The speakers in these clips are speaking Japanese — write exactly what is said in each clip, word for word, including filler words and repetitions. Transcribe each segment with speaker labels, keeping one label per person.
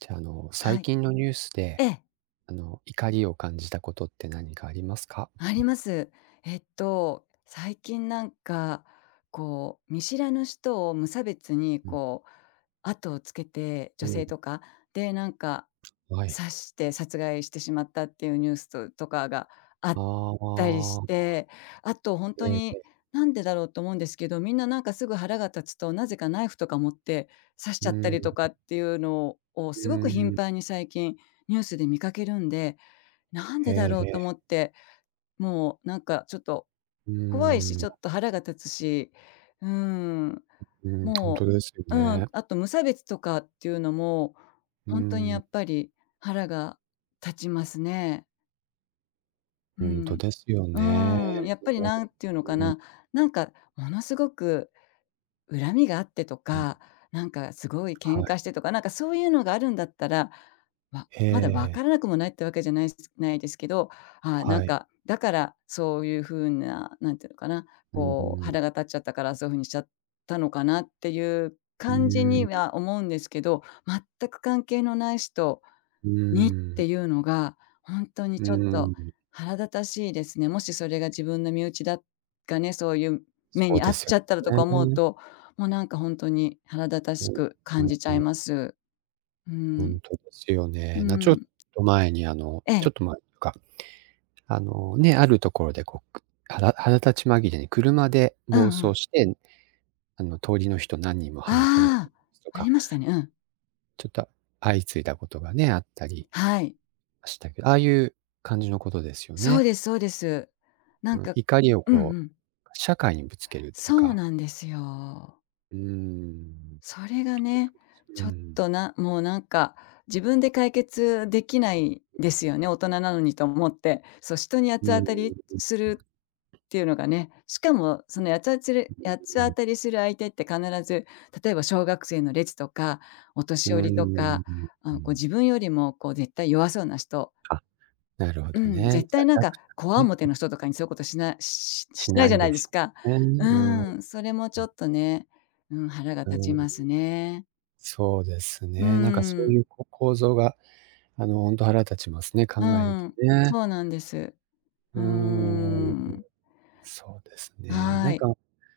Speaker 1: じゃ、あの、
Speaker 2: は
Speaker 1: 最
Speaker 2: い。
Speaker 1: 近のニュースで、
Speaker 2: ええ。
Speaker 1: あの、怒りを感じたことって何かありますか？
Speaker 2: あります。えっと、最近なんか、こう、見知らぬ人を無差別に、
Speaker 1: うん。
Speaker 2: こう、後をつけて女
Speaker 1: う
Speaker 2: 性
Speaker 1: ん。
Speaker 2: とか、...で、なんか、
Speaker 1: う、はい。
Speaker 2: 刺して、殺害してしまったっていうニュースととかがあ
Speaker 1: あ
Speaker 2: っ
Speaker 1: あ、
Speaker 2: たりし
Speaker 1: ああ。
Speaker 2: て、あとほんと
Speaker 1: ええ、
Speaker 2: に、
Speaker 1: へ。
Speaker 2: 「なんでだろう」と思うんですけど、みんななんかすぐ腹が立つと、なぜかナイフとか持って、刺し
Speaker 1: う
Speaker 2: ちゃった
Speaker 1: ん。
Speaker 2: りとかっていうのを
Speaker 1: う
Speaker 2: す
Speaker 1: ー
Speaker 2: ごく
Speaker 1: ん、う
Speaker 2: 頻
Speaker 1: ん。
Speaker 2: 繁に最近ニュースで見かけるんで、「なん
Speaker 1: へ
Speaker 2: でだ
Speaker 1: え、
Speaker 2: ろう」と
Speaker 1: へ。
Speaker 2: 思って、もうなんかちょっと、
Speaker 1: う
Speaker 2: 怖いし、
Speaker 1: ー
Speaker 2: ちょ
Speaker 1: ん。
Speaker 2: っと腹が立つし、うーん、
Speaker 1: うん、ほんと
Speaker 2: も
Speaker 1: ですよ
Speaker 2: ううん、
Speaker 1: ね。
Speaker 2: あと無差別とかっていうのも、
Speaker 1: うー
Speaker 2: ほんとにや
Speaker 1: ん。
Speaker 2: っぱり腹が立ちますね。う
Speaker 1: ほんと
Speaker 2: ん。
Speaker 1: ですよ
Speaker 2: う
Speaker 1: ね。
Speaker 2: ーん、やっぱり
Speaker 1: [unintelligible]
Speaker 2: なんていうのか
Speaker 1: うん。
Speaker 2: な、なんかものすごく恨みがあってと
Speaker 1: うん。
Speaker 2: か、なんかすごい
Speaker 1: は
Speaker 2: 喧嘩
Speaker 1: い。
Speaker 2: してとか、なんかそういうのがあるんだったら、わ
Speaker 1: へ
Speaker 2: まだ、わか
Speaker 1: え。
Speaker 2: らなくもないっていうわけじゃないすすないですけど、ああ、なん
Speaker 1: はい。
Speaker 2: か、だから、そういうふうな、なんていうのかな、
Speaker 1: うん、ふ
Speaker 2: こう、
Speaker 1: ん。
Speaker 2: 腹が立っちゃったから、そういうふうにしちゃったのかなっていう
Speaker 1: うー
Speaker 2: 感じ
Speaker 1: ん、
Speaker 2: に
Speaker 1: ん。
Speaker 2: は思うんですけど、全く関係のない人
Speaker 1: う
Speaker 2: にっ
Speaker 1: ーん。
Speaker 2: ていうのが、ほんとに
Speaker 1: わ
Speaker 2: ち
Speaker 1: わ、
Speaker 2: ょ
Speaker 1: うん
Speaker 2: っ
Speaker 1: う
Speaker 2: と
Speaker 1: ん。
Speaker 2: 腹立たしいですね。もしそれが自分の身内だかね、そういう
Speaker 1: そ
Speaker 2: 目
Speaker 1: う
Speaker 2: に遭
Speaker 1: で
Speaker 2: っ
Speaker 1: す
Speaker 2: ち
Speaker 1: よ
Speaker 2: ゃったらとか思う
Speaker 1: ね。
Speaker 2: と、もうなんかほんとに腹立た
Speaker 1: うん、
Speaker 2: しく
Speaker 1: は
Speaker 2: 感
Speaker 1: い
Speaker 2: じちゃ
Speaker 1: は
Speaker 2: い
Speaker 1: い。
Speaker 2: ます。う
Speaker 1: ほ
Speaker 2: ん。
Speaker 1: んとですよね。
Speaker 2: う
Speaker 1: なちょっ
Speaker 2: ん。
Speaker 1: と前に、あの
Speaker 2: え
Speaker 1: ち
Speaker 2: え。
Speaker 1: ょっと前か。あの、ね、ある所で、こう、く腹腹立ち紛れに車で
Speaker 2: う
Speaker 1: 暴
Speaker 2: んう
Speaker 1: 走
Speaker 2: ん。
Speaker 1: して、あの、通りの人何人も跳ねてな
Speaker 2: ああ。
Speaker 1: と
Speaker 2: あ
Speaker 1: か
Speaker 2: りましたね、うん。
Speaker 1: ちょっと、相次いだことがね、あったり、
Speaker 2: はい。
Speaker 1: したけど、ああいう感じの事ですよ
Speaker 2: そう
Speaker 1: ね。
Speaker 2: ですそうです。なん
Speaker 1: うん、
Speaker 2: か
Speaker 1: 怒りを
Speaker 2: うん
Speaker 1: こ
Speaker 2: う
Speaker 1: う、
Speaker 2: ん。
Speaker 1: 社会にぶつけるという
Speaker 2: そう
Speaker 1: か。
Speaker 2: なんですよ。
Speaker 1: うーん、
Speaker 2: それがね、
Speaker 1: う
Speaker 2: ちょっ
Speaker 1: ん。
Speaker 2: と、なもう何か、自分で解決出来ないですよね、大人なのにと思って。そう、人に八つ
Speaker 1: うー
Speaker 2: 当
Speaker 1: ん。
Speaker 2: たりするって言うのがね。しかも、その、やつあつり八つ
Speaker 1: うー
Speaker 2: 当
Speaker 1: ん。
Speaker 2: たりする相手って、必ず、例えば小学生の列とか、お
Speaker 1: う
Speaker 2: 年
Speaker 1: ー
Speaker 2: 寄
Speaker 1: ん、
Speaker 2: りと
Speaker 1: う
Speaker 2: か、
Speaker 1: ん、
Speaker 2: あ
Speaker 1: う
Speaker 2: の、こう、
Speaker 1: ん。
Speaker 2: 自分よりも、こう、絶対弱そうな人。
Speaker 1: あ、なるほ
Speaker 2: う
Speaker 1: ど
Speaker 2: ん。
Speaker 1: ね、
Speaker 2: 絶
Speaker 1: じゃ、
Speaker 2: 対何か、
Speaker 1: 弱者
Speaker 2: 強
Speaker 1: ね。
Speaker 2: 面の人とかに、そういう事しなしし
Speaker 1: し
Speaker 2: しない
Speaker 1: な
Speaker 2: じゃ
Speaker 1: い
Speaker 2: な
Speaker 1: で
Speaker 2: いで
Speaker 1: す
Speaker 2: すか？
Speaker 1: よ
Speaker 2: う
Speaker 1: ね、うん、う
Speaker 2: ん、それも、ちょ
Speaker 1: ん。
Speaker 2: っとね、うん、腹が立
Speaker 1: う
Speaker 2: ち
Speaker 1: ん。
Speaker 2: ますね。
Speaker 1: そうです
Speaker 2: う
Speaker 1: ね。何か、そ
Speaker 2: ー
Speaker 1: う
Speaker 2: ん。
Speaker 1: いう、こ構造が、あの、ほんと腹立ちますね、考
Speaker 2: う
Speaker 1: えると
Speaker 2: ん、
Speaker 1: ね。
Speaker 2: そうなんです。う
Speaker 1: う
Speaker 2: ー
Speaker 1: ーん、
Speaker 2: ん。
Speaker 1: そうですね。
Speaker 2: あ
Speaker 1: 何
Speaker 2: い。
Speaker 1: か、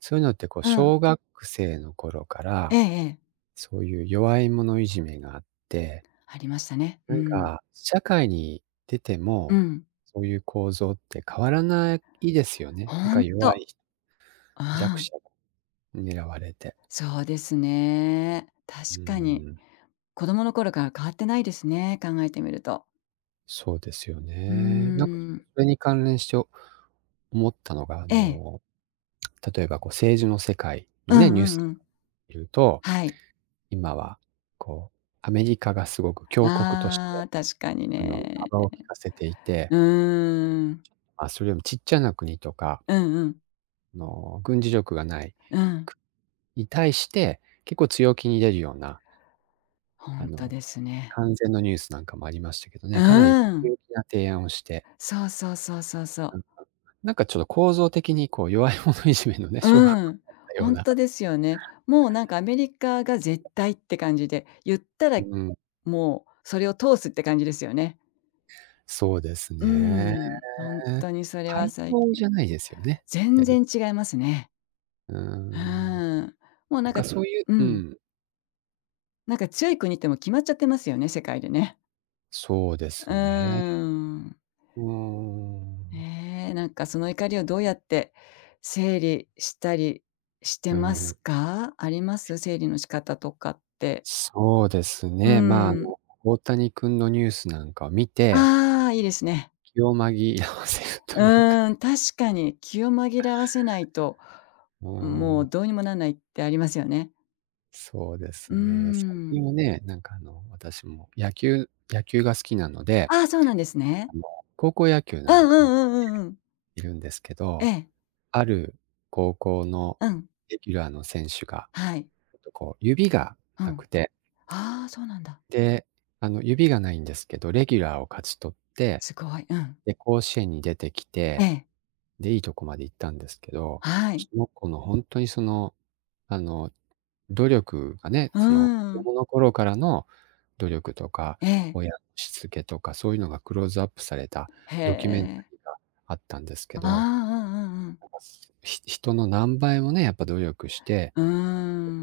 Speaker 1: そういうのって、こう、
Speaker 2: うん。
Speaker 1: 小学生の頃か
Speaker 2: え
Speaker 1: ら、
Speaker 2: えええ。
Speaker 1: そういう、弱い者いじめがあって
Speaker 2: ありましたね、う
Speaker 1: なん
Speaker 2: ん。
Speaker 1: か、社会に出て
Speaker 2: う
Speaker 1: も、
Speaker 2: ん。
Speaker 1: そういう構造って、変わらないですよね、何
Speaker 2: ほ
Speaker 1: か
Speaker 2: んと。
Speaker 1: 弱いひ弱
Speaker 2: あ
Speaker 1: 者
Speaker 2: あ。
Speaker 1: が、狙われて。
Speaker 2: そうですね、確
Speaker 1: うー
Speaker 2: かに。
Speaker 1: ん。
Speaker 2: 子供の頃から、変わってないですね、考えてみると。
Speaker 1: そうですよ
Speaker 2: うー
Speaker 1: ね。な
Speaker 2: ん。
Speaker 1: それに関連しょ思ったのが、あ
Speaker 2: ええ。
Speaker 1: の、例えばこう政治の世界の
Speaker 2: う
Speaker 1: ね、
Speaker 2: ん
Speaker 1: ニュ
Speaker 2: う
Speaker 1: ース
Speaker 2: んうん。
Speaker 1: 見ると、
Speaker 2: はい。
Speaker 1: 今は、こう、アメリカが凄く強国とし
Speaker 2: あ
Speaker 1: て、
Speaker 2: あ、確かに
Speaker 1: あの、
Speaker 2: ね。
Speaker 1: 幅を利かせていて
Speaker 2: うーん。
Speaker 1: あ、それよりもちっちゃな国とか
Speaker 2: うんうん。
Speaker 1: あの、軍事力が無い
Speaker 2: うん。
Speaker 1: くに対して、結構強気に出るような
Speaker 2: ほ
Speaker 1: あ
Speaker 2: んと
Speaker 1: の、
Speaker 2: ですね。
Speaker 1: 関税のニュースなんかもありましたけどね、かなり
Speaker 2: うん。
Speaker 1: 強気な提案をして
Speaker 2: そうそうそうそうそう。
Speaker 1: なんかなんかちょっと構造的にこう弱い者いじめのね小学
Speaker 2: う
Speaker 1: こ
Speaker 2: ん。
Speaker 1: なよ
Speaker 2: ほ
Speaker 1: う
Speaker 2: ん
Speaker 1: な。
Speaker 2: とですよね。もうなんかアメリカが絶対って感じで、言ったら
Speaker 1: うん。
Speaker 2: もうそれを通すって感じですよね。
Speaker 1: そうです
Speaker 2: う
Speaker 1: ね。
Speaker 2: ん。ほんとにそれは
Speaker 1: 対
Speaker 2: 最
Speaker 1: 等
Speaker 2: 近
Speaker 1: じゃないですよね、
Speaker 2: 全
Speaker 1: やり。
Speaker 2: 然違いますね。
Speaker 1: うー
Speaker 2: う
Speaker 1: ん。
Speaker 2: ん。もう
Speaker 1: な
Speaker 2: なん
Speaker 1: ん
Speaker 2: か
Speaker 1: か、そういう
Speaker 2: う
Speaker 1: う
Speaker 2: ん。
Speaker 1: ん。
Speaker 2: なんか強い国ってもう決まっちゃってますよね、世界でね。
Speaker 1: そうで
Speaker 2: うー
Speaker 1: すね。
Speaker 2: ん。
Speaker 1: うーん。
Speaker 2: ねえ、なんかその怒りをどうやって整理したりして
Speaker 1: う
Speaker 2: ます
Speaker 1: ん。
Speaker 2: か？あります？整理の仕方とかって。
Speaker 1: そうです
Speaker 2: う
Speaker 1: ね、まあ、あ
Speaker 2: ん。
Speaker 1: の、大谷君のニュースなんか見て
Speaker 2: ああ、いいですね。
Speaker 1: 気を紛らわせる
Speaker 2: う
Speaker 1: というか
Speaker 2: ーん、確かに気を紛らわせないと。
Speaker 1: う
Speaker 2: うん、
Speaker 1: ー
Speaker 2: もう
Speaker 1: ん。
Speaker 2: どうにもなんないってありますよね。
Speaker 1: そうです
Speaker 2: うー
Speaker 1: ね。最
Speaker 2: ん。
Speaker 1: 近はね、なんかあの、私も野球野球が好きなので、
Speaker 2: ああ、そうなんですね。
Speaker 1: あの高校野球
Speaker 2: う
Speaker 1: なん
Speaker 2: んう
Speaker 1: かを
Speaker 2: んうんうんうん。
Speaker 1: 見るんですけ
Speaker 2: え
Speaker 1: ど。
Speaker 2: え。
Speaker 1: ある高校の
Speaker 2: うん。
Speaker 1: レギュラーの選手が、
Speaker 2: はい。
Speaker 1: えと、こう指が
Speaker 2: う
Speaker 1: な
Speaker 2: ん。
Speaker 1: くて
Speaker 2: ああ、そうなんだ。
Speaker 1: で、あの、指がないんですけど、レギュラーを勝ち取って、
Speaker 2: すごい、うん。
Speaker 1: で、甲子園に出てき
Speaker 2: え
Speaker 1: て、
Speaker 2: え。
Speaker 1: で、いいとこまで行ったんですけど。
Speaker 2: はい。
Speaker 1: その子のほんとにその、あの、努力がね、
Speaker 2: うー
Speaker 1: その、子
Speaker 2: ん。
Speaker 1: 供の頃からの努力とか、
Speaker 2: ええ。
Speaker 1: 親しつけとか、そういうのがクローズアップされた
Speaker 2: へ
Speaker 1: ドキュメンタ
Speaker 2: え。
Speaker 1: リーがあったんですけ
Speaker 2: ああ、
Speaker 1: ど。
Speaker 2: うんうんうん。
Speaker 1: ひ人の何倍もね、やっぱ努力して
Speaker 2: うー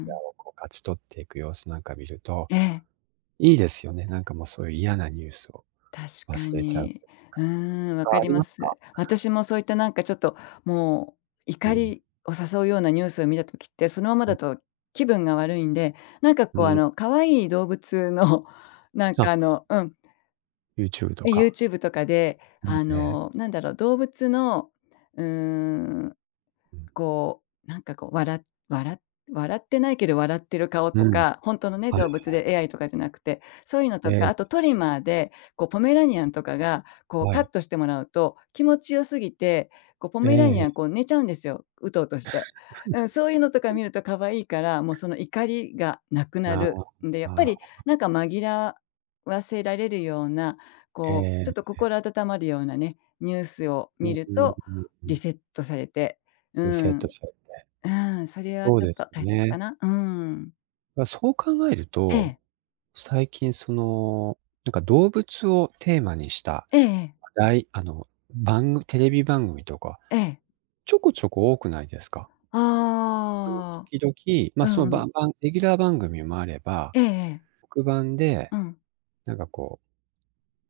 Speaker 2: ん。
Speaker 1: レギュラーをこう勝ち取っていく様子なんか見ると、
Speaker 2: ええ。
Speaker 1: いいですよね。なんかもう、そういう嫌なニュースを
Speaker 2: 確か
Speaker 1: 忘れちゃう
Speaker 2: に。
Speaker 1: ていう
Speaker 2: う
Speaker 1: か。
Speaker 2: ーん、わ
Speaker 1: あ、
Speaker 2: か
Speaker 1: あ
Speaker 2: り
Speaker 1: り
Speaker 2: ま
Speaker 1: ますか？
Speaker 2: す。私もそういったなんかちょっと、もう
Speaker 1: う
Speaker 2: 怒
Speaker 1: ん。
Speaker 2: りを誘うようなニュースを見た時って、そのまま
Speaker 1: う
Speaker 2: だ
Speaker 1: ん。
Speaker 2: と気分が悪いんで、なんか
Speaker 1: う
Speaker 2: こうあ
Speaker 1: ん。
Speaker 2: の、可愛い動物のなん
Speaker 1: あ
Speaker 2: か
Speaker 1: っ。
Speaker 2: あの、うん。
Speaker 1: ユーチューブと
Speaker 2: え、ユー
Speaker 1: か。
Speaker 2: チューブとかで、
Speaker 1: う
Speaker 2: あ
Speaker 1: ん、ええ。
Speaker 2: のなんだろう、動物の、うーん、
Speaker 1: うん。
Speaker 2: こう、なんかこうわらわら笑ってないけど笑ってる顔
Speaker 1: う
Speaker 2: と
Speaker 1: ん。
Speaker 2: か、ほんとのね、
Speaker 1: はいは
Speaker 2: 動物
Speaker 1: い。
Speaker 2: で AI とかじゃなくて、そういうの
Speaker 1: え
Speaker 2: とか、
Speaker 1: え。
Speaker 2: あとトリマーでこうポメラニアンとかが、こう
Speaker 1: は
Speaker 2: カッ
Speaker 1: い。
Speaker 2: トしてもらうと、気持ち良すぎて、こうポ
Speaker 1: ええ
Speaker 2: メラニ
Speaker 1: え
Speaker 2: アン
Speaker 1: え。
Speaker 2: こう寝ちゃうんですよ。うとうとして。うん、そういうのとか 見るとかわいいから、もうその怒りがなくな
Speaker 1: まあ、
Speaker 2: る。んで、やっぱ
Speaker 1: あ
Speaker 2: り
Speaker 1: あ。
Speaker 2: なんか紛らわせられるような、
Speaker 1: え
Speaker 2: こうち
Speaker 1: え。
Speaker 2: ょっと
Speaker 1: え。
Speaker 2: 心温まるようなね、ニュースを
Speaker 1: う
Speaker 2: 見
Speaker 1: ん
Speaker 2: る
Speaker 1: うん
Speaker 2: と、
Speaker 1: うんう
Speaker 2: リ
Speaker 1: ん。
Speaker 2: セットされて、う
Speaker 1: リセット
Speaker 2: ん。
Speaker 1: されて。
Speaker 2: うん、それは
Speaker 1: そう
Speaker 2: ちょっ
Speaker 1: で
Speaker 2: と
Speaker 1: す
Speaker 2: 大切か
Speaker 1: ね。
Speaker 2: な、うん。
Speaker 1: ま、そう考える
Speaker 2: え
Speaker 1: と、
Speaker 2: え。
Speaker 1: 最近その、なんか動物をテーマにした、
Speaker 2: ええええ。
Speaker 1: 話題あの、ばんぐテレビ番組とか、
Speaker 2: ええ。
Speaker 1: ちょこちょこ多くないですか？あの
Speaker 2: ああ。
Speaker 1: 時々、ま、
Speaker 2: う
Speaker 1: その
Speaker 2: んう
Speaker 1: ば
Speaker 2: ん。
Speaker 1: んばんレギュラー番組もあれば、
Speaker 2: ええええ。
Speaker 1: 特番で
Speaker 2: うん。
Speaker 1: なんかこう、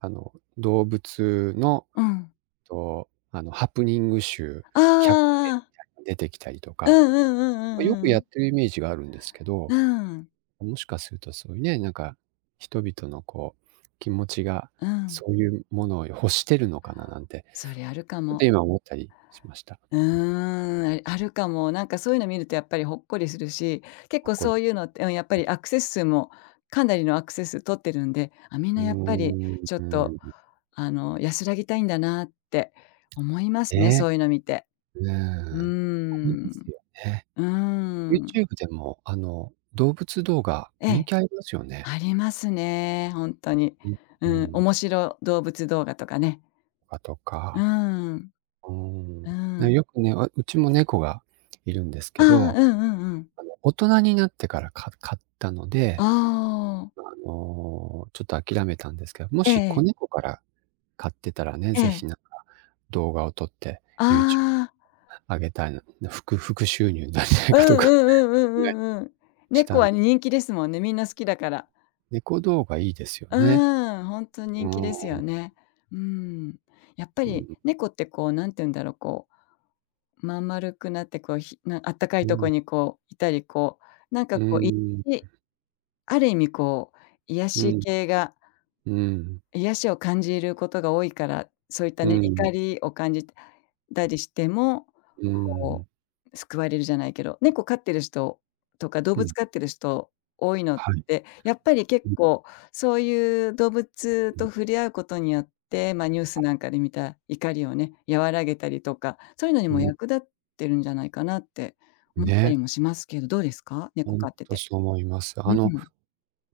Speaker 1: あの、動物の
Speaker 2: うん。
Speaker 1: と、あの、ハプニング集
Speaker 2: あ
Speaker 1: 百選み
Speaker 2: あ。
Speaker 1: たいなの出てきたりと
Speaker 2: う
Speaker 1: か、
Speaker 2: んうんう
Speaker 1: ま、
Speaker 2: ん
Speaker 1: よ
Speaker 2: う
Speaker 1: く
Speaker 2: んう
Speaker 1: やっ
Speaker 2: ん。
Speaker 1: てるイメージがあるんですけ
Speaker 2: う
Speaker 1: ど、
Speaker 2: ん。
Speaker 1: もしかするとそういうね、なんか、人々のこう気持ちが、
Speaker 2: うん。
Speaker 1: そういうものを欲してるのかななんて。
Speaker 2: それあるか
Speaker 1: っ
Speaker 2: も。
Speaker 1: て今思ったりしました。
Speaker 2: うーん、ああるかも。なんかそういうの見るとやっぱりほっこりするし、結
Speaker 1: ほっ
Speaker 2: 構
Speaker 1: こ
Speaker 2: そ
Speaker 1: り。
Speaker 2: ういうのってうんやっぱ
Speaker 1: うん。
Speaker 2: り、アクセス数もかなりのアクセス数取ってるんで、あ、みん
Speaker 1: う
Speaker 2: な
Speaker 1: ー
Speaker 2: やっぱり
Speaker 1: ん。う
Speaker 2: ちょっと
Speaker 1: ーん。
Speaker 2: あの安らぎたいんだなって思いますね、
Speaker 1: ね。
Speaker 2: そういうの見て。
Speaker 1: うん。
Speaker 2: うー
Speaker 1: あります
Speaker 2: ん。
Speaker 1: よね。
Speaker 2: うーん。
Speaker 1: YouTube でも、あの、動物動画
Speaker 2: え
Speaker 1: 人
Speaker 2: え、
Speaker 1: 気ありますよね。
Speaker 2: ありますね、本当に。
Speaker 1: ううー
Speaker 2: うん、
Speaker 1: ん。
Speaker 2: 面白動物動画とかね。
Speaker 1: あ、と
Speaker 2: う
Speaker 1: か。
Speaker 2: ん。
Speaker 1: うーん、
Speaker 2: う
Speaker 1: ね、
Speaker 2: ん。
Speaker 1: よくね、わうちも猫がいるんです
Speaker 2: あ
Speaker 1: けど、
Speaker 2: あ、うんうんうん。
Speaker 1: あの、大人になってからか飼ったの
Speaker 2: あ
Speaker 1: で、
Speaker 2: あ。
Speaker 1: あの、ちょっと諦めたんですけど、も
Speaker 2: え
Speaker 1: し子
Speaker 2: え。
Speaker 1: 猫から飼ってたらね、
Speaker 2: え
Speaker 1: 是
Speaker 2: え。
Speaker 1: 非なんか、動画を撮って、YouTube
Speaker 2: ああ。
Speaker 1: あげたいな、副副収入なんじゃない
Speaker 2: う
Speaker 1: かと
Speaker 2: んう
Speaker 1: か、
Speaker 2: んうんうんう
Speaker 1: [unintelligible]
Speaker 2: んうん。
Speaker 1: し
Speaker 2: 猫
Speaker 1: たん。
Speaker 2: は人気ですもんね、みんな好きだから。
Speaker 1: 猫動画いいですよね。
Speaker 2: うん、本当に人
Speaker 1: う
Speaker 2: 気ですよ
Speaker 1: ん。
Speaker 2: ね。うん。やっぱ
Speaker 1: う
Speaker 2: り
Speaker 1: ん。
Speaker 2: 猫ってこうなんて言うんだろう、こう、まん丸くなってこうひなあったかい
Speaker 1: う
Speaker 2: ところ
Speaker 1: ん。
Speaker 2: にこういたり、こう、なんか
Speaker 1: う
Speaker 2: こう、い
Speaker 1: ん。
Speaker 2: ちある意味こう、癒
Speaker 1: う
Speaker 2: し
Speaker 1: ん。
Speaker 2: 系が
Speaker 1: うん。うん。
Speaker 2: 癒しを感じることが多いから、そういった
Speaker 1: う
Speaker 2: ね、怒
Speaker 1: ん。
Speaker 2: りを感じたりしても、
Speaker 1: う
Speaker 2: こ
Speaker 1: ん。
Speaker 2: う救われるじゃないけど、猫飼ってる人とか動
Speaker 1: う
Speaker 2: 物
Speaker 1: ん。
Speaker 2: 飼ってる人多いの
Speaker 1: はい。
Speaker 2: で、やっぱり結
Speaker 1: [unintelligible]
Speaker 2: 構そういう動物と触れ合うことによって、ま、ニュースなんかで見た怒りをね、和らげたりとか、そういうのに
Speaker 1: う
Speaker 2: も
Speaker 1: ん。
Speaker 2: 役立ってるんじゃないかなって思った
Speaker 1: ね。
Speaker 2: りもしますけど、どうですか。猫
Speaker 1: 本
Speaker 2: 飼って
Speaker 1: 当
Speaker 2: て。
Speaker 1: そう思います。
Speaker 2: う
Speaker 1: あの、
Speaker 2: ん。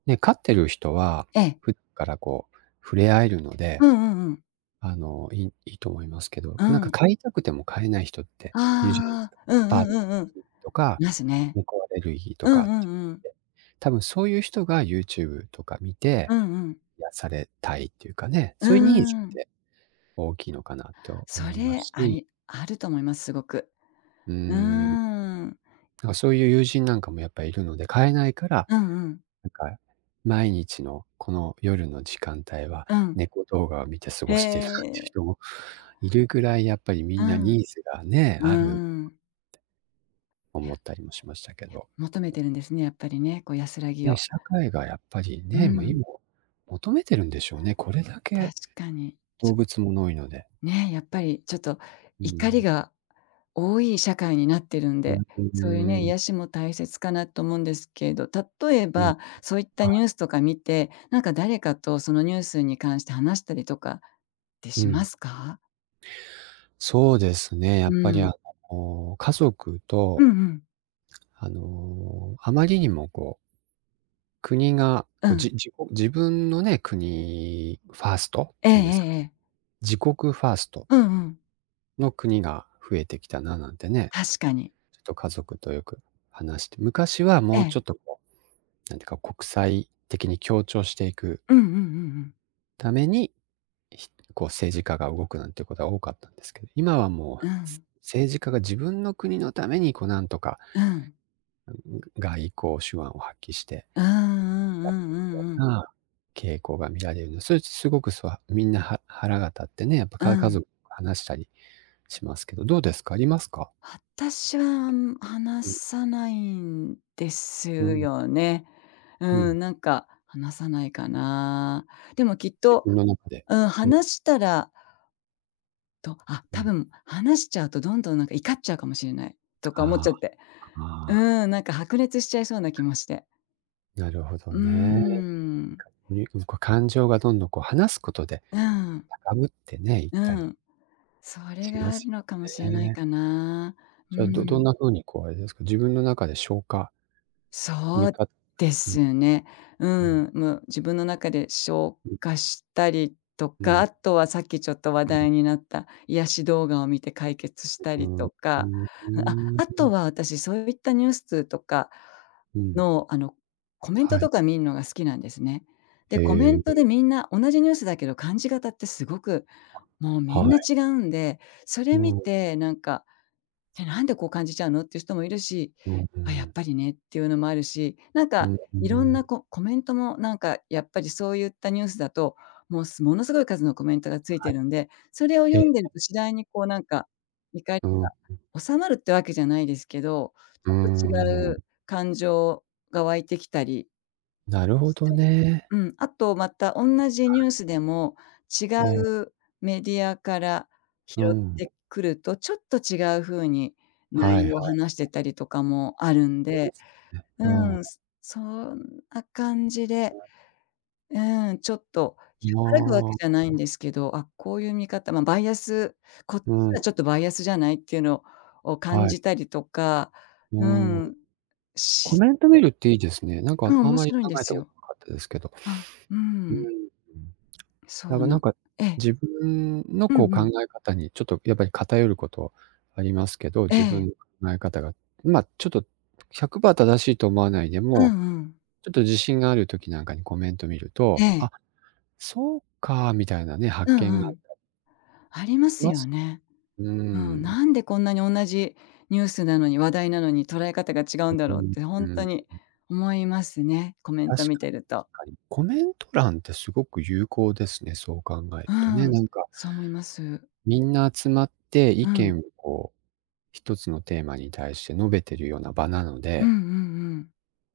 Speaker 1: ね、飼ってる人は、
Speaker 2: ええ。
Speaker 1: ふからこう触れ合えるので、
Speaker 2: うんうんうん。
Speaker 1: あの、良い良いと思いますけど、
Speaker 2: う
Speaker 1: なんか
Speaker 2: ん。
Speaker 1: 飼いたくても飼えない人っているじゃないです
Speaker 2: あ
Speaker 1: か。
Speaker 2: あ、う
Speaker 1: ア
Speaker 2: ん
Speaker 1: パ
Speaker 2: う
Speaker 1: ート
Speaker 2: んうんうん。
Speaker 1: とか、
Speaker 2: ますね。
Speaker 1: 猫アレルギー
Speaker 2: う
Speaker 1: と
Speaker 2: ん
Speaker 1: か
Speaker 2: う
Speaker 1: つ
Speaker 2: ん
Speaker 1: っ
Speaker 2: うん。
Speaker 1: て。多分そういう人が YouTube とか見て、
Speaker 2: うんうん。
Speaker 1: 癒されたいっていうかね、
Speaker 2: う
Speaker 1: そういうニーズっ
Speaker 2: ん。
Speaker 1: て大きいのかなと
Speaker 2: そ
Speaker 1: 思いま
Speaker 2: れ、
Speaker 1: す
Speaker 2: あ
Speaker 1: し。
Speaker 2: りあると思います、すごく。
Speaker 1: うー
Speaker 2: う
Speaker 1: ん。なん
Speaker 2: ーん。
Speaker 1: か、そういう友人なんかもやっぱりいるので、飼えないから、
Speaker 2: うんうん。
Speaker 1: なんか、毎日のこの夜の時間帯は、
Speaker 2: うん。
Speaker 1: 猫動画を見て過
Speaker 2: へ
Speaker 1: ごしてるっていう
Speaker 2: え。
Speaker 1: 人もいるぐらいやっぱりみ
Speaker 2: う
Speaker 1: んな
Speaker 2: ん。
Speaker 1: ニーズがね、
Speaker 2: う
Speaker 1: ある
Speaker 2: ん。
Speaker 1: 思っ たりもしましたけど。
Speaker 2: 求めてるんですね、やっぱりね、こう安らぎ
Speaker 1: ね、
Speaker 2: を。
Speaker 1: 社会がやっぱり
Speaker 2: う
Speaker 1: ね、もう
Speaker 2: ん。
Speaker 1: 今求めてるんでしょうね。これだ
Speaker 2: 確
Speaker 1: け、
Speaker 2: かに。
Speaker 1: 動物もの多いので。
Speaker 2: ね、やっぱりちょっと
Speaker 1: う
Speaker 2: 怒り
Speaker 1: ん。
Speaker 2: が多い社会になってるん
Speaker 1: う
Speaker 2: で、そういう
Speaker 1: ー
Speaker 2: ね、癒
Speaker 1: ん。
Speaker 2: しも大切かなと思うんですけど、例え
Speaker 1: うん。
Speaker 2: ばそういった
Speaker 1: は
Speaker 2: ニュ
Speaker 1: い。
Speaker 2: ースとか見て、なんか誰かとそのニュースに関して話したりとかって
Speaker 1: う
Speaker 2: しま
Speaker 1: ん。
Speaker 2: すか？
Speaker 1: そうですね、や
Speaker 2: う
Speaker 1: っぱり
Speaker 2: ん。
Speaker 1: あの、家族
Speaker 2: う
Speaker 1: と
Speaker 2: んうん。
Speaker 1: あの、あまりにもこう国が、
Speaker 2: う
Speaker 1: こう、
Speaker 2: ん。
Speaker 1: じじ自分のね、国ファーストって
Speaker 2: えええ
Speaker 1: 言うんですか
Speaker 2: え
Speaker 1: ね。
Speaker 2: ええ。
Speaker 1: 自国ファースト
Speaker 2: うんうん。
Speaker 1: の国が増えてきたななんてね。
Speaker 2: 確かに。
Speaker 1: ちょっと家族とよく話して。昔は
Speaker 2: え
Speaker 1: もう
Speaker 2: え。
Speaker 1: ちょっとこう、なんていうか、国際的に協調していく
Speaker 2: うんうんうんうん。
Speaker 1: ために、ひこう政治家が動くなんてことが多かったんですけど、今はも
Speaker 2: う
Speaker 1: う
Speaker 2: ん。
Speaker 1: 政治家が自分の国のためにこうなんとか
Speaker 2: うん。
Speaker 1: 外交手腕を発揮してやって
Speaker 2: う
Speaker 1: い
Speaker 2: ーん、
Speaker 1: く
Speaker 2: うんうんう
Speaker 1: よ
Speaker 2: んう
Speaker 1: う
Speaker 2: ん。
Speaker 1: な、傾向が見られるんです。それってすごくすわみんな、は腹が立ってね、やっぱ
Speaker 2: う
Speaker 1: か家
Speaker 2: ん。
Speaker 1: 族と話したりしますけど、どうですか、ありますか？
Speaker 2: 私は、あん話
Speaker 1: うん。
Speaker 2: さないんです
Speaker 1: うん。
Speaker 2: よね。
Speaker 1: う
Speaker 2: う
Speaker 1: ん。
Speaker 2: ん、なんか、話さないかな。でもきっ
Speaker 1: 自
Speaker 2: と、
Speaker 1: 分の中で。
Speaker 2: うん、
Speaker 1: うん。
Speaker 2: 話したらと、あ、
Speaker 1: う
Speaker 2: 多
Speaker 1: ん。
Speaker 2: 分話しちゃうとどんどんなんか怒っちゃうかもしれないとか思っ
Speaker 1: あ
Speaker 2: ち
Speaker 1: あ、
Speaker 2: ゃって。う
Speaker 1: ああ。
Speaker 2: ん、なんか白熱しちゃいそうな気 もして。
Speaker 1: なるほど
Speaker 2: う
Speaker 1: ね。
Speaker 2: ん。
Speaker 1: にうん、こう、感情がどんどんこう話す事で
Speaker 2: うん。
Speaker 1: 高ぶってね、いっ
Speaker 2: う
Speaker 1: たり。
Speaker 2: ん。それ
Speaker 1: し
Speaker 2: が
Speaker 1: ま
Speaker 2: ある
Speaker 1: す
Speaker 2: のかもしれ
Speaker 1: よ
Speaker 2: ない
Speaker 1: ね。
Speaker 2: かな。う
Speaker 1: じゃあ、どどん
Speaker 2: ん。
Speaker 1: な風にこうあれですか、自分の中で消化 う
Speaker 2: そ
Speaker 1: ん。
Speaker 2: うですね。う
Speaker 1: うん。
Speaker 2: ん、む自分の中で消
Speaker 1: うん。
Speaker 2: 化したりと
Speaker 1: う
Speaker 2: か、
Speaker 1: ん。
Speaker 2: あとはさっきちょっと話
Speaker 1: うん。
Speaker 2: 題になった癒し動画を見て解決した
Speaker 1: う
Speaker 2: り
Speaker 1: ん、う
Speaker 2: とか、
Speaker 1: ん、う
Speaker 2: あ、あ
Speaker 1: ー
Speaker 2: と
Speaker 1: ん。
Speaker 2: は私そういったニュースとか
Speaker 1: うん。
Speaker 2: の、あの、コメント
Speaker 1: は
Speaker 2: と
Speaker 1: い。
Speaker 2: か見んのが好きなんですね。で、コメ
Speaker 1: へ
Speaker 2: ントで
Speaker 1: え。
Speaker 2: みんな同じニュースだけど感じ方ってすごくもう
Speaker 1: あ、
Speaker 2: みん
Speaker 1: は
Speaker 2: な
Speaker 1: い。
Speaker 2: 違うんで、それ
Speaker 1: う
Speaker 2: 見
Speaker 1: ん。
Speaker 2: てなんか「え、なんでこう感じちゃうの」っていう人もいるし
Speaker 1: うんう
Speaker 2: 「あ、やっ
Speaker 1: ん。
Speaker 2: ぱりね」っていうのもあるし、なん
Speaker 1: う
Speaker 2: か
Speaker 1: ん、う
Speaker 2: いろんな
Speaker 1: ん。
Speaker 2: こコメントもなんか、やっぱりそういったニュースだと、もうすものすごい数のコメントがつい
Speaker 1: は
Speaker 2: て
Speaker 1: い。
Speaker 2: るんで、それを
Speaker 1: え
Speaker 2: 読ん
Speaker 1: え。
Speaker 2: でると次第にこうなんか、怒り
Speaker 1: うん、うん。
Speaker 2: が収まるっていうわけじゃないですけど、
Speaker 1: うー
Speaker 2: ちょっと違う
Speaker 1: ん。
Speaker 2: 感情が湧いてきたり
Speaker 1: なるほ
Speaker 2: し
Speaker 1: ど
Speaker 2: て、
Speaker 1: ね。
Speaker 2: うん、あとまた、おんなじ
Speaker 1: は
Speaker 2: ニ
Speaker 1: い。
Speaker 2: ュースでも違
Speaker 1: ええ。
Speaker 2: うメディアから拾
Speaker 1: う
Speaker 2: っ
Speaker 1: ん。
Speaker 2: てくると、ちょっと違う風に
Speaker 1: は
Speaker 2: 内
Speaker 1: いは
Speaker 2: 容を
Speaker 1: い。
Speaker 2: 話してたりとかもあるんで。う
Speaker 1: う
Speaker 2: ん、
Speaker 1: ん。
Speaker 2: そんな感じ
Speaker 1: う
Speaker 2: で、
Speaker 1: ん。
Speaker 2: うーん、ちょっと
Speaker 1: ま
Speaker 2: 和らぐわけ
Speaker 1: あ。
Speaker 2: じゃないんですけど、あ、こういう見方まあバイアス、「こっち
Speaker 1: う
Speaker 2: は
Speaker 1: ん。
Speaker 2: ちょっとバイアスじゃない？」っていうのを感
Speaker 1: はい。
Speaker 2: じたりとか
Speaker 1: う
Speaker 2: う
Speaker 1: ーん。
Speaker 2: ん、
Speaker 1: コ
Speaker 2: し
Speaker 1: メント
Speaker 2: て。
Speaker 1: 見るっていいですね。なんか
Speaker 2: うん、
Speaker 1: あん
Speaker 2: 面
Speaker 1: まり
Speaker 2: 白いん
Speaker 1: 考
Speaker 2: で
Speaker 1: え
Speaker 2: す
Speaker 1: たこと
Speaker 2: よ。
Speaker 1: なかったですけど。
Speaker 2: あ、う
Speaker 1: うーん。
Speaker 2: ん。
Speaker 1: だ
Speaker 2: そ
Speaker 1: か
Speaker 2: う
Speaker 1: らなん
Speaker 2: な
Speaker 1: か、
Speaker 2: ええ。
Speaker 1: 自分の
Speaker 2: う
Speaker 1: こう
Speaker 2: んう
Speaker 1: 考
Speaker 2: ん。
Speaker 1: え方にちょっとやっぱり偏る事ありますけど、
Speaker 2: え
Speaker 1: 自
Speaker 2: え。
Speaker 1: 分の考え方が。ま、ちょっとひゃくパー正しいと思わないで
Speaker 2: うん
Speaker 1: も、
Speaker 2: うん。
Speaker 1: ちょっと自信がある時なんかにコメント見る
Speaker 2: え
Speaker 1: と
Speaker 2: え。
Speaker 1: 「あ、そうか」みたいなね、
Speaker 2: う
Speaker 1: 発見
Speaker 2: んう
Speaker 1: が
Speaker 2: ん。ありま
Speaker 1: し
Speaker 2: す
Speaker 1: ま
Speaker 2: よ
Speaker 1: す。
Speaker 2: ね。
Speaker 1: うー
Speaker 2: うん、
Speaker 1: ん。
Speaker 2: なんでこんなに同じニュースなのに、話題なのに捉え方が違うんだ
Speaker 1: う、
Speaker 2: ろ
Speaker 1: う
Speaker 2: うっ
Speaker 1: ん
Speaker 2: てほ
Speaker 1: う
Speaker 2: んっ
Speaker 1: ん、
Speaker 2: と
Speaker 1: ん。
Speaker 2: に思いますね。コメント
Speaker 1: 確
Speaker 2: 見
Speaker 1: か
Speaker 2: て
Speaker 1: に
Speaker 2: ると。
Speaker 1: 確かに。コメント欄って凄く有効ですね、そう考える
Speaker 2: う
Speaker 1: とね。
Speaker 2: ん、
Speaker 1: なんか
Speaker 2: そう思います。
Speaker 1: みんな集まって、意
Speaker 2: うん。
Speaker 1: 見をこう、一つのテーマに対して述べてるような場なの
Speaker 2: うんう
Speaker 1: で
Speaker 2: んうん。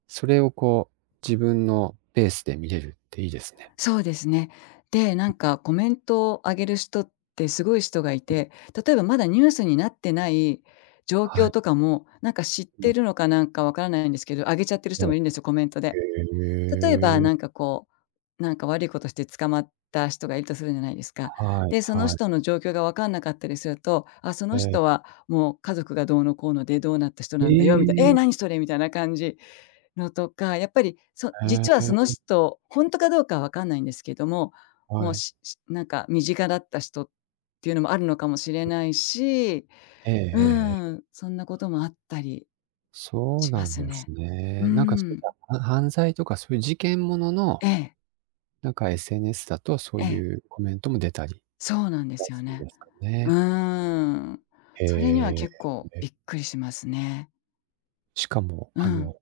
Speaker 1: それをこう自分のペースで見れるっていいですね。
Speaker 2: そうですね。で、なんかコメントを上げる人ってすごい人がい
Speaker 1: うん。
Speaker 2: て、例えばまだニュースになってない状
Speaker 1: は
Speaker 2: 況
Speaker 1: い。
Speaker 2: とかも、なんか知っ
Speaker 1: う
Speaker 2: て
Speaker 1: ん。
Speaker 2: るのかなんかわからないんですけど、上げちゃってる
Speaker 1: え
Speaker 2: 人
Speaker 1: え。
Speaker 2: もいるんですよ、コメントで。例えば
Speaker 1: へ
Speaker 2: な
Speaker 1: え。
Speaker 2: んか、こう、なんか悪いことして捕まった人がいるとするじゃないですか。
Speaker 1: はい、
Speaker 2: で、その
Speaker 1: はい。
Speaker 2: 人の状況がわかんなかったりすると、「あ、そ
Speaker 1: え
Speaker 2: の
Speaker 1: え。
Speaker 2: 人はもう家族がどうのこうので、どうなった人なんだよ」みたい、「え
Speaker 1: え
Speaker 2: え、
Speaker 1: え。
Speaker 2: なにそれ」みたいな感じ。のとか、やっぱりそ
Speaker 1: へ
Speaker 2: 実はその
Speaker 1: え。
Speaker 2: 人、本当かどうかはわかんないんですけども、
Speaker 1: は
Speaker 2: もう
Speaker 1: い。
Speaker 2: ししなんか身近だった人っていうのもあるのかもしれないし、
Speaker 1: えええ
Speaker 2: う
Speaker 1: えええ。
Speaker 2: ーん、そんなこともあったり、
Speaker 1: そう
Speaker 2: しま
Speaker 1: なん
Speaker 2: す
Speaker 1: で
Speaker 2: ね。
Speaker 1: す
Speaker 2: う
Speaker 1: ね。
Speaker 2: ー
Speaker 1: なんか
Speaker 2: ん。
Speaker 1: は犯罪とかそういう事件物の、
Speaker 2: ええ。
Speaker 1: なんか SNS だとそう
Speaker 2: ええ。
Speaker 1: いうコメントも出たり、
Speaker 2: そうなんですよ ね。
Speaker 1: ですか
Speaker 2: う
Speaker 1: ね。
Speaker 2: ーん。
Speaker 1: へ
Speaker 2: それには
Speaker 1: え、
Speaker 2: 結構
Speaker 1: へ
Speaker 2: び
Speaker 1: い。
Speaker 2: っくりしますね。
Speaker 1: しかも、
Speaker 2: う
Speaker 1: あ
Speaker 2: ん。
Speaker 1: の、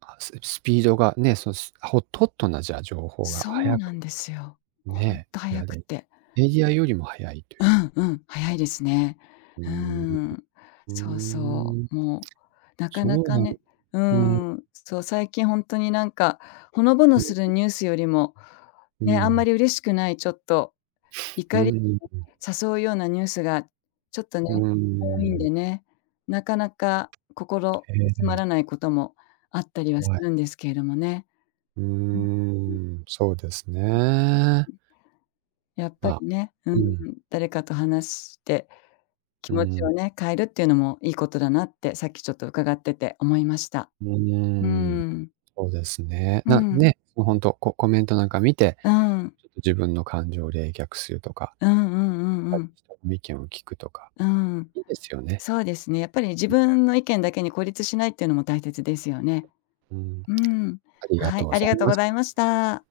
Speaker 1: あ、ススピードがね、そのスホットホットなじゃあ情報が
Speaker 2: そう
Speaker 1: 早
Speaker 2: な
Speaker 1: く
Speaker 2: んですよ。ほん
Speaker 1: ね。
Speaker 2: と
Speaker 1: 得
Speaker 2: 早
Speaker 1: ら
Speaker 2: く
Speaker 1: れ
Speaker 2: て。
Speaker 1: メディアよりも早いとい
Speaker 2: う
Speaker 1: う。
Speaker 2: んうん。早いですね。
Speaker 1: うー
Speaker 2: うー
Speaker 1: ん、
Speaker 2: ん、
Speaker 1: う
Speaker 2: そうそ
Speaker 1: ーん。
Speaker 2: う、もう、なかな
Speaker 1: そう
Speaker 2: か
Speaker 1: なん
Speaker 2: ね、うー
Speaker 1: うん。
Speaker 2: ん、そう、最近本当になんか、ほのぼのする ニュースよりも、
Speaker 1: う
Speaker 2: ね、あんま
Speaker 1: ん。
Speaker 2: り嬉しくない、ちょっと
Speaker 1: うー
Speaker 2: 怒
Speaker 1: ん、
Speaker 2: り
Speaker 1: うん。
Speaker 2: 誘うようなニュースがちょっとね、
Speaker 1: うー
Speaker 2: 多いん
Speaker 1: ん。
Speaker 2: でね、なかなか心
Speaker 1: へ
Speaker 2: 休ま
Speaker 1: え。
Speaker 2: らないこともあったりはす
Speaker 1: おえ。
Speaker 2: るんですけれどもね。
Speaker 1: うー
Speaker 2: うん。
Speaker 1: ん、そうですね。
Speaker 2: やっぱ
Speaker 1: ま
Speaker 2: り
Speaker 1: あ、
Speaker 2: ね、う
Speaker 1: う
Speaker 2: んう
Speaker 1: ん。
Speaker 2: ん、誰かと話して、気
Speaker 1: うー
Speaker 2: 持ちを
Speaker 1: ん。
Speaker 2: ね、変えるっていうのもいいことだなって、さっきちょっと伺ってて思いました。
Speaker 1: う
Speaker 2: う
Speaker 1: ーん。
Speaker 2: ん。
Speaker 1: そうですね。
Speaker 2: う
Speaker 1: な
Speaker 2: ん。
Speaker 1: ね、もうほんと、ココメントなんか見て、
Speaker 2: うん。
Speaker 1: ちょっと自分の感情を冷却するとか、
Speaker 2: うんうんうん うん。
Speaker 1: しとのみけんを聞くとか、
Speaker 2: うん。
Speaker 1: いいですよね。
Speaker 2: そうですね。やっぱり自分の意見だけに孤立しないっていうのも大切ですよね。
Speaker 1: うん。
Speaker 2: うん、
Speaker 1: ありが
Speaker 2: は
Speaker 1: と
Speaker 2: い、
Speaker 1: うご
Speaker 2: あり
Speaker 1: ざい
Speaker 2: がとう
Speaker 1: ま
Speaker 2: ご
Speaker 1: し
Speaker 2: ざい
Speaker 1: た。
Speaker 2: ました。